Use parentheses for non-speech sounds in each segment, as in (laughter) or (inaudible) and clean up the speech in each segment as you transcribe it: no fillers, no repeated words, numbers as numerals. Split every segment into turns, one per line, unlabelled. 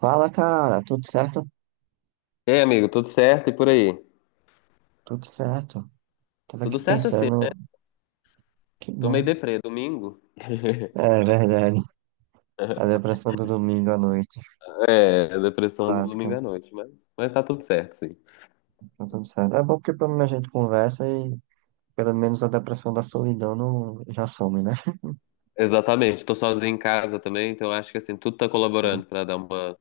Fala, cara, tudo certo?
Ei, amigo, tudo certo e por aí?
Tudo certo. Tava
Tudo
aqui
certo assim, né?
pensando, que
Tô meio
bom.
deprê, domingo. (laughs)
É verdade. A depressão do domingo à noite,
É, a depressão do domingo
básica.
à noite, mas tá tudo certo, sim.
Tá tudo certo. É bom porque pelo menos a gente conversa e pelo menos a depressão da solidão não já some, né?
Exatamente, tô sozinho em casa também, então acho que assim, tudo tá
Então,
colaborando pra dar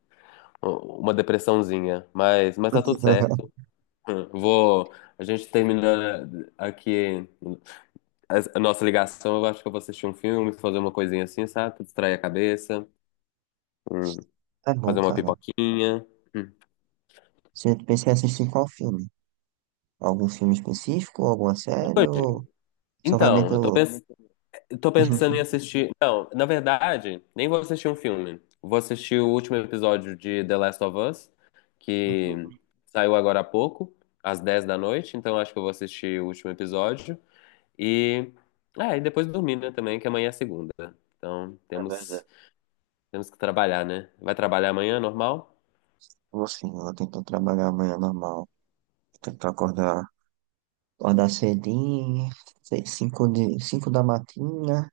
um, uma depressãozinha, mas tá tudo certo.
(laughs)
Hum, Vou, a gente terminando aqui a nossa ligação, eu acho que eu vou assistir um filme, fazer uma coisinha assim, sabe? Pra distrair a cabeça, hum,
é bom,
fazer uma
cara.
pipoquinha. Hum.
Você pensa em assistir qual filme? Algum filme específico, alguma série ou só vai
Então,
meter
eu
o
tô
louco?
pensando. Eu tô pensando em
(laughs)
assistir. Não, na verdade, nem vou assistir um filme. Vou assistir o último episódio de The Last of Us, que
Hum,
saiu agora há pouco, às 10 da noite. Então acho que eu vou assistir o último episódio. E. Ah, e depois dormir, né, também, que amanhã é segunda. Então
É
temos,
verdade.
temos que trabalhar, né? Vai trabalhar amanhã, normal?
Vou sim, eu vou tentar trabalhar amanhã normal. Vou tentar acordar cedinho, sei, 5 da matina,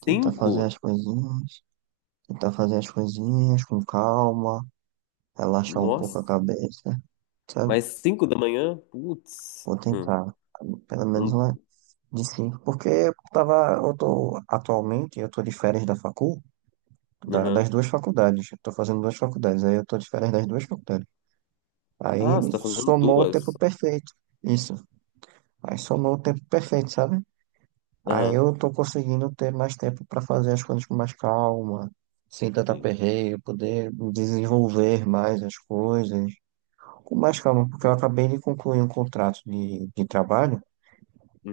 tentar fazer
Cinco?
as coisinhas, com calma, relaxar um
Nossa,
pouco a cabeça, sabe?
mas cinco da manhã? Putz.
Vou
Hum.
tentar, pelo menos
Não-
lá de cinco, porque eu tô, atualmente, eu tô de férias das
Aham.
duas faculdades, eu tô fazendo duas faculdades, aí eu tô de férias das duas faculdades.
Ah, você
Aí
tá fazendo
somou o
duas?
tempo perfeito, isso, aí somou o tempo perfeito, sabe? Aí
Aham.
eu tô conseguindo ter mais tempo para fazer as coisas com mais calma, sem tanta
Sim.
perreio, poder desenvolver mais as coisas com mais calma, porque eu acabei de concluir um contrato de trabalho,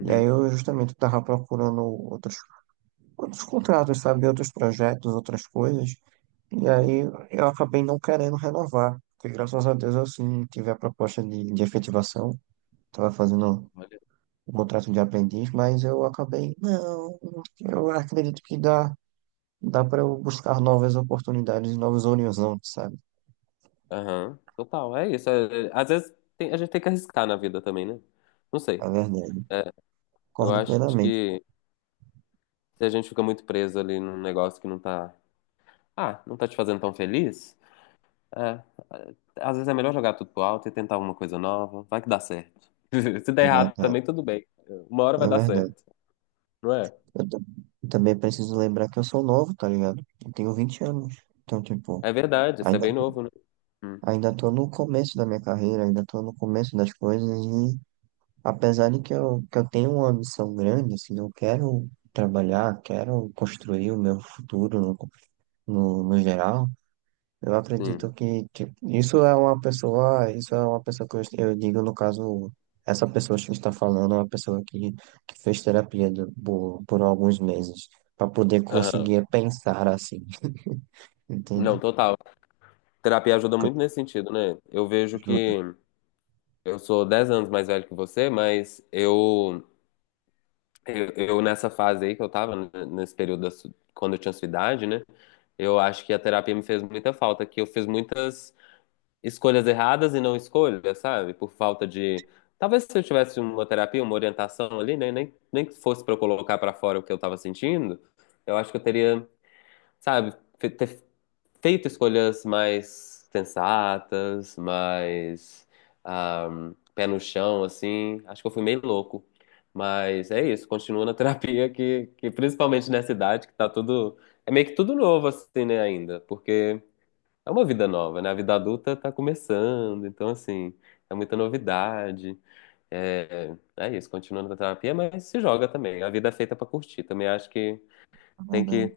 e aí eu justamente estava procurando outros contratos, sabe, outros projetos, outras coisas, e aí
Uhum.
eu acabei não querendo renovar, porque graças a Deus eu sim tive a proposta de efetivação, estava fazendo
Olha.
um contrato de aprendiz, mas eu acabei, não, eu acredito que dá. Dá para eu buscar novas oportunidades, novos horizontes, sabe?
Aham, total, é isso. Às vezes a gente tem que arriscar na vida também, né? Não sei.
É verdade.
É, eu
Concordo
acho
plenamente.
que se a gente fica muito preso ali num negócio que não tá. Ah, não tá te fazendo tão feliz, é, é, às vezes é melhor jogar tudo pro alto e tentar alguma coisa nova. Vai que dá certo. (laughs) Se der
É
errado
verdade.
também, tudo bem. Uma hora
É
vai dar
verdade.
certo, não é?
Eu, ta- eu também preciso lembrar que eu sou novo, tá ligado? Eu tenho 20 anos. Então, tipo,
É verdade, isso é
ainda,
bem novo, né? Hum,
ainda tô no começo da minha carreira, ainda tô no começo das coisas e apesar de que que eu tenho uma ambição grande, assim, eu quero trabalhar, quero construir o meu futuro no geral. Eu
sim.
acredito que, tipo, isso é uma pessoa que eu digo, no caso, essa pessoa que está falando é uma pessoa que fez terapia por alguns meses, para poder
Aham.
conseguir pensar assim, (laughs) entende?
Não, total. Terapia ajuda
Co-
muito nesse sentido, né? Eu vejo
Ajuda,
que eu sou 10 anos mais velho que você, Eu, eu, nessa fase aí que eu tava, nesse período quando eu tinha sua idade, né? Eu acho que a terapia me fez muita falta, que eu fiz muitas escolhas erradas e não escolhas, sabe? Por falta de. Talvez se eu tivesse uma terapia, uma orientação ali, né? Nem que fosse pra eu colocar pra fora o que eu tava sentindo, eu acho que eu teria, sabe, ter feito escolhas mais sensatas, mais ah, pé no chão, assim. Acho que eu fui meio louco. Mas é isso, continua na (laughs) terapia que
é
principalmente nessa idade, que tá tudo. É meio que tudo novo, assim, né, ainda. Porque é uma vida nova, né? A vida adulta tá começando, então assim, é muita novidade. É isso, continua na terapia, mas se joga também. A vida é feita pra curtir. Também acho que tem
verdade,
que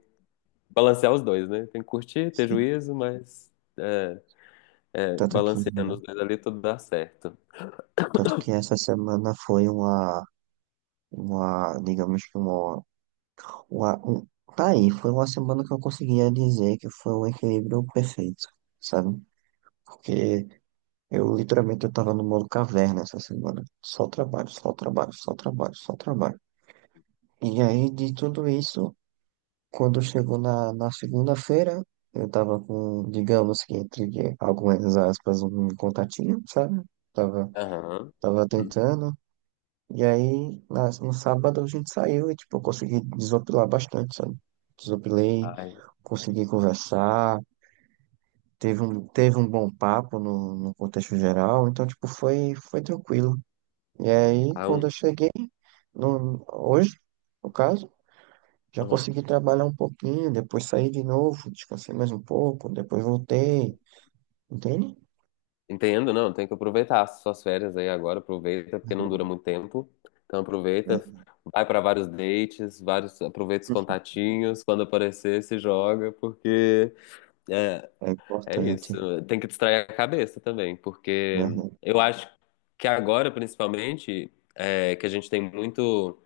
balancear os dois, né? Tem que curtir, ter
sim.
juízo, mas é, é,
Tanto que,
balanceando os dois ali, tudo dá certo.
tanto que essa semana foi digamos que uma um, tá aí, foi uma semana que eu conseguia dizer que foi um equilíbrio perfeito, sabe? Porque Eu literalmente eu tava no modo caverna essa semana. Só trabalho, só trabalho, só trabalho, só trabalho. E aí de tudo isso, quando chegou na segunda-feira, eu tava com, digamos que entre algumas aspas, um contatinho, sabe? Tava,
Aham.
tava
Hum.
tentando. E aí no sábado a gente saiu e tipo, eu consegui desopilar bastante, sabe? Desopilei,
Ai,
consegui conversar. Teve um bom papo no contexto geral, então, tipo, foi tranquilo. E aí,
ah,
quando eu cheguei, no, hoje, no caso, já
aham.
consegui trabalhar um pouquinho, depois saí de novo, descansei mais um pouco, depois voltei, entende?
Entendo, não. Tem que aproveitar as suas férias aí agora. Aproveita, porque não dura muito tempo. Então
É
aproveita, vai para vários dates, vários, aproveita os contatinhos. Quando aparecer, se joga, porque é,
é
é isso.
importante,
Tem que distrair a cabeça também, porque
né?
eu acho que agora, principalmente, que a gente tem muito.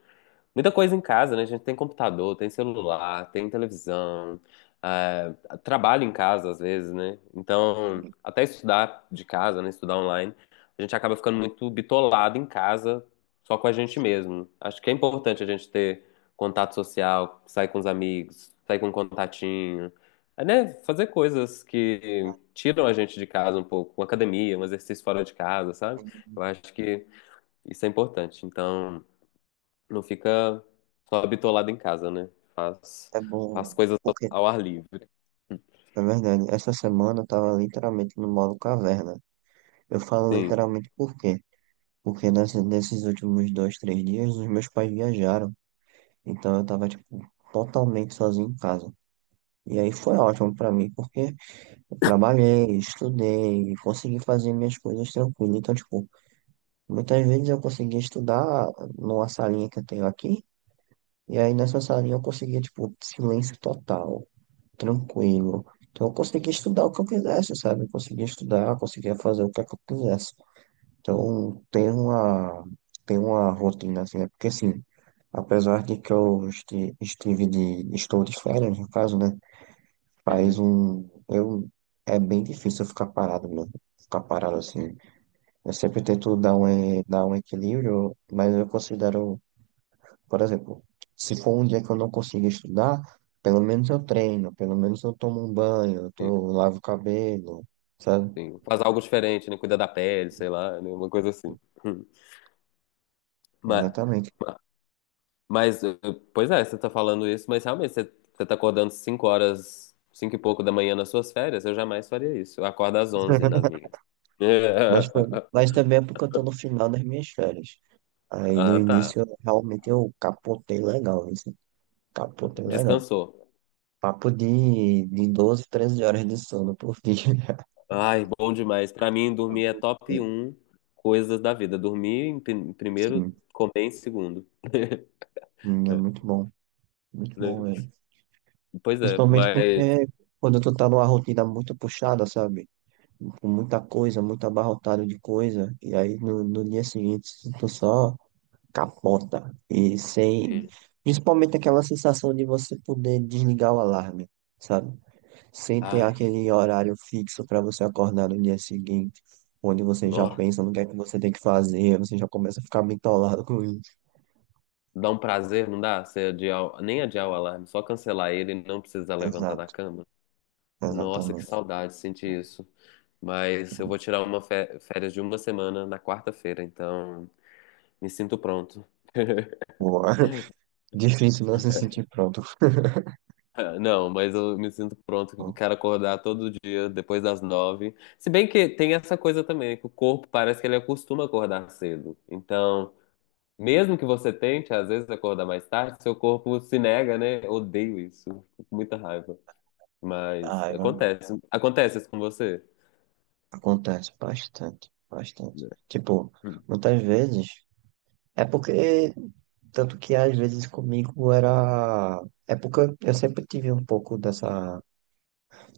Muita coisa em casa, né? A gente tem computador, tem celular, tem televisão, ah, trabalho em casa às vezes, né? Então, até estudar de casa, né? Estudar online, a gente acaba ficando muito bitolado em casa, só com a gente mesmo. Acho que é importante a gente ter contato social, sair com os amigos, sair com um contatinho, né? Fazer coisas que tiram a gente de casa um pouco, uma academia, um exercício fora de casa, sabe? Eu acho que isso é importante. Então não fica só bitolado em casa, né? Faz,
É
faz
bom,
coisas
porque,
ao ar livre.
é verdade, essa semana eu tava literalmente no modo caverna. Eu falo
Sim.
literalmente por quê? Porque nesses últimos 2, 3 dias, os meus pais viajaram, então eu tava, tipo, totalmente sozinho em casa. E aí foi ótimo pra mim, porque eu trabalhei, estudei, consegui fazer minhas coisas tranquilo. Então, tipo, muitas vezes eu conseguia estudar numa salinha que eu tenho aqui, e aí nessa salinha eu conseguia, tipo, silêncio total, tranquilo. Então, eu conseguia estudar o que eu quisesse, sabe? Eu conseguia estudar, eu conseguia fazer o que é que eu quisesse. Então, tem uma rotina, assim, é porque, assim, apesar de que eu estou de férias, no caso, né? Faz
Uhum.
um. Eu... É bem difícil eu ficar parado, mano. Ficar parado assim. Eu sempre tento dar um equilíbrio, mas eu considero, por exemplo, se for um dia que eu não consigo estudar, pelo menos eu treino, pelo menos eu tomo um banho,
Sim,
eu lavo o cabelo, sabe?
sim. Faz algo diferente, né? Cuida da pele, sei lá, né? Uma coisa assim. Hum. Mas,
Exatamente.
mas, pois é, você tá falando isso, mas realmente você tá acordando 5 horas, 5 e pouco da manhã nas suas férias, eu jamais faria isso. Eu acordo às 11 nas
(laughs)
minhas.
Mas,
(laughs)
mas também é porque eu tô no final das minhas férias. Aí no
Ah, tá.
início realmente eu capotei legal, isso. Capotei legal.
Descansou.
Papo de 12, 13 horas de sono por dia.
Ai, bom demais. Pra mim,
(laughs)
dormir é
Papo
top
de-
um coisas da vida. Dormir em em primeiro,
Sim,
comer em segundo. (laughs)
sim, é muito bom. Muito bom,
Né?
velho.
Pois é,
Principalmente
mas.
porque quando tu tá numa rotina muito puxada, sabe? Com muita coisa, muito abarrotado de coisa. E aí no dia seguinte tu só capota. E sem. Principalmente aquela sensação de você poder desligar o alarme, sabe? Sem ter
Ai,
aquele horário fixo para você acordar no dia seguinte, onde você já
nossa,
pensa no que é que você tem que fazer, você já começa a ficar bitolado com isso.
dá um prazer, não dá? Você adiar, nem adiar o alarme, só cancelar ele e não precisar levantar da
Exato,
cama. Nossa, que
exatamente.
saudade de sentir isso. Mas eu vou tirar uma férias de 1 semana na quarta-feira, então me sinto pronto.
Boa. (laughs) Difícil não se sentir pronto. (laughs)
(laughs) Não, mas eu me sinto pronto, quero acordar todo dia depois das nove. Se bem que tem essa coisa também, que o corpo parece que ele acostuma acordar cedo. Então, mesmo que você tente, às vezes, acordar mais tarde, seu corpo se nega, né? Eu odeio isso, fico com muita raiva. Mas
Ai, mano,
acontece. Acontece isso com você?
acontece bastante, bastante. Tipo, muitas vezes. É porque, tanto que às vezes comigo era. É porque eu sempre tive um pouco dessa.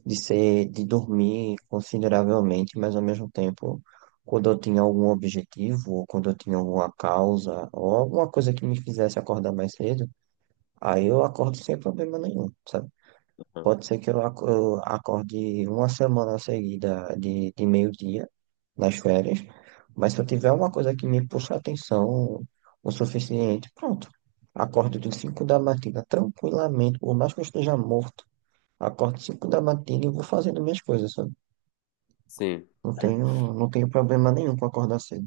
De ser, de dormir consideravelmente, mas ao mesmo tempo, quando eu tinha algum objetivo, ou quando eu tinha alguma causa, ou alguma coisa que me fizesse acordar mais cedo, aí eu acordo sem problema nenhum, sabe?
Uhum.
Pode ser que eu acorde uma semana seguida de meio-dia nas férias, mas se eu tiver uma coisa que me puxa a atenção o suficiente, pronto. Acordo de 5 da matina tranquilamente, por mais que eu esteja morto. Acordo 5 da matina e vou fazendo minhas coisas, sabe?
Sim.
Não tenho problema nenhum com acordar cedo.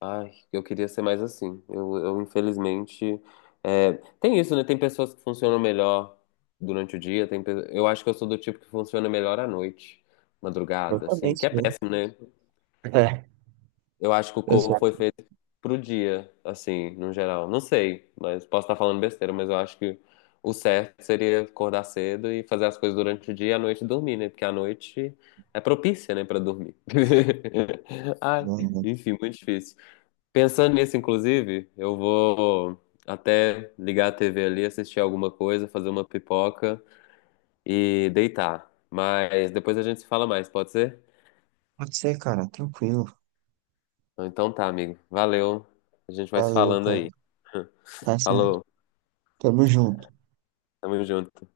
Ai, eu queria ser mais assim. Eu infelizmente. é, tem isso, né? Tem pessoas que funcionam melhor durante o dia. Eu acho que eu sou do tipo que funciona melhor à noite,
Eu
madrugada, assim,
também
que é
sou.
péssimo, né?
É,
Eu acho que o
eu
corpo
sou.
foi feito pro dia, assim, no geral. Não sei, mas posso estar falando besteira, mas eu acho que o certo seria acordar cedo e fazer as coisas durante o dia e à noite dormir, né? Porque à noite é propícia, né, pra dormir. (laughs) Ai,
Não, não.
enfim, muito difícil. Pensando nisso, inclusive, eu vou até ligar a TV ali, assistir alguma coisa, fazer uma pipoca e deitar. Mas depois a gente se fala mais, pode ser?
Pode ser, cara, tranquilo.
Então tá, amigo. Valeu. A gente vai se
Valeu,
falando
cara.
aí.
Tá certo.
Falou.
Tamo junto.
Tamo junto.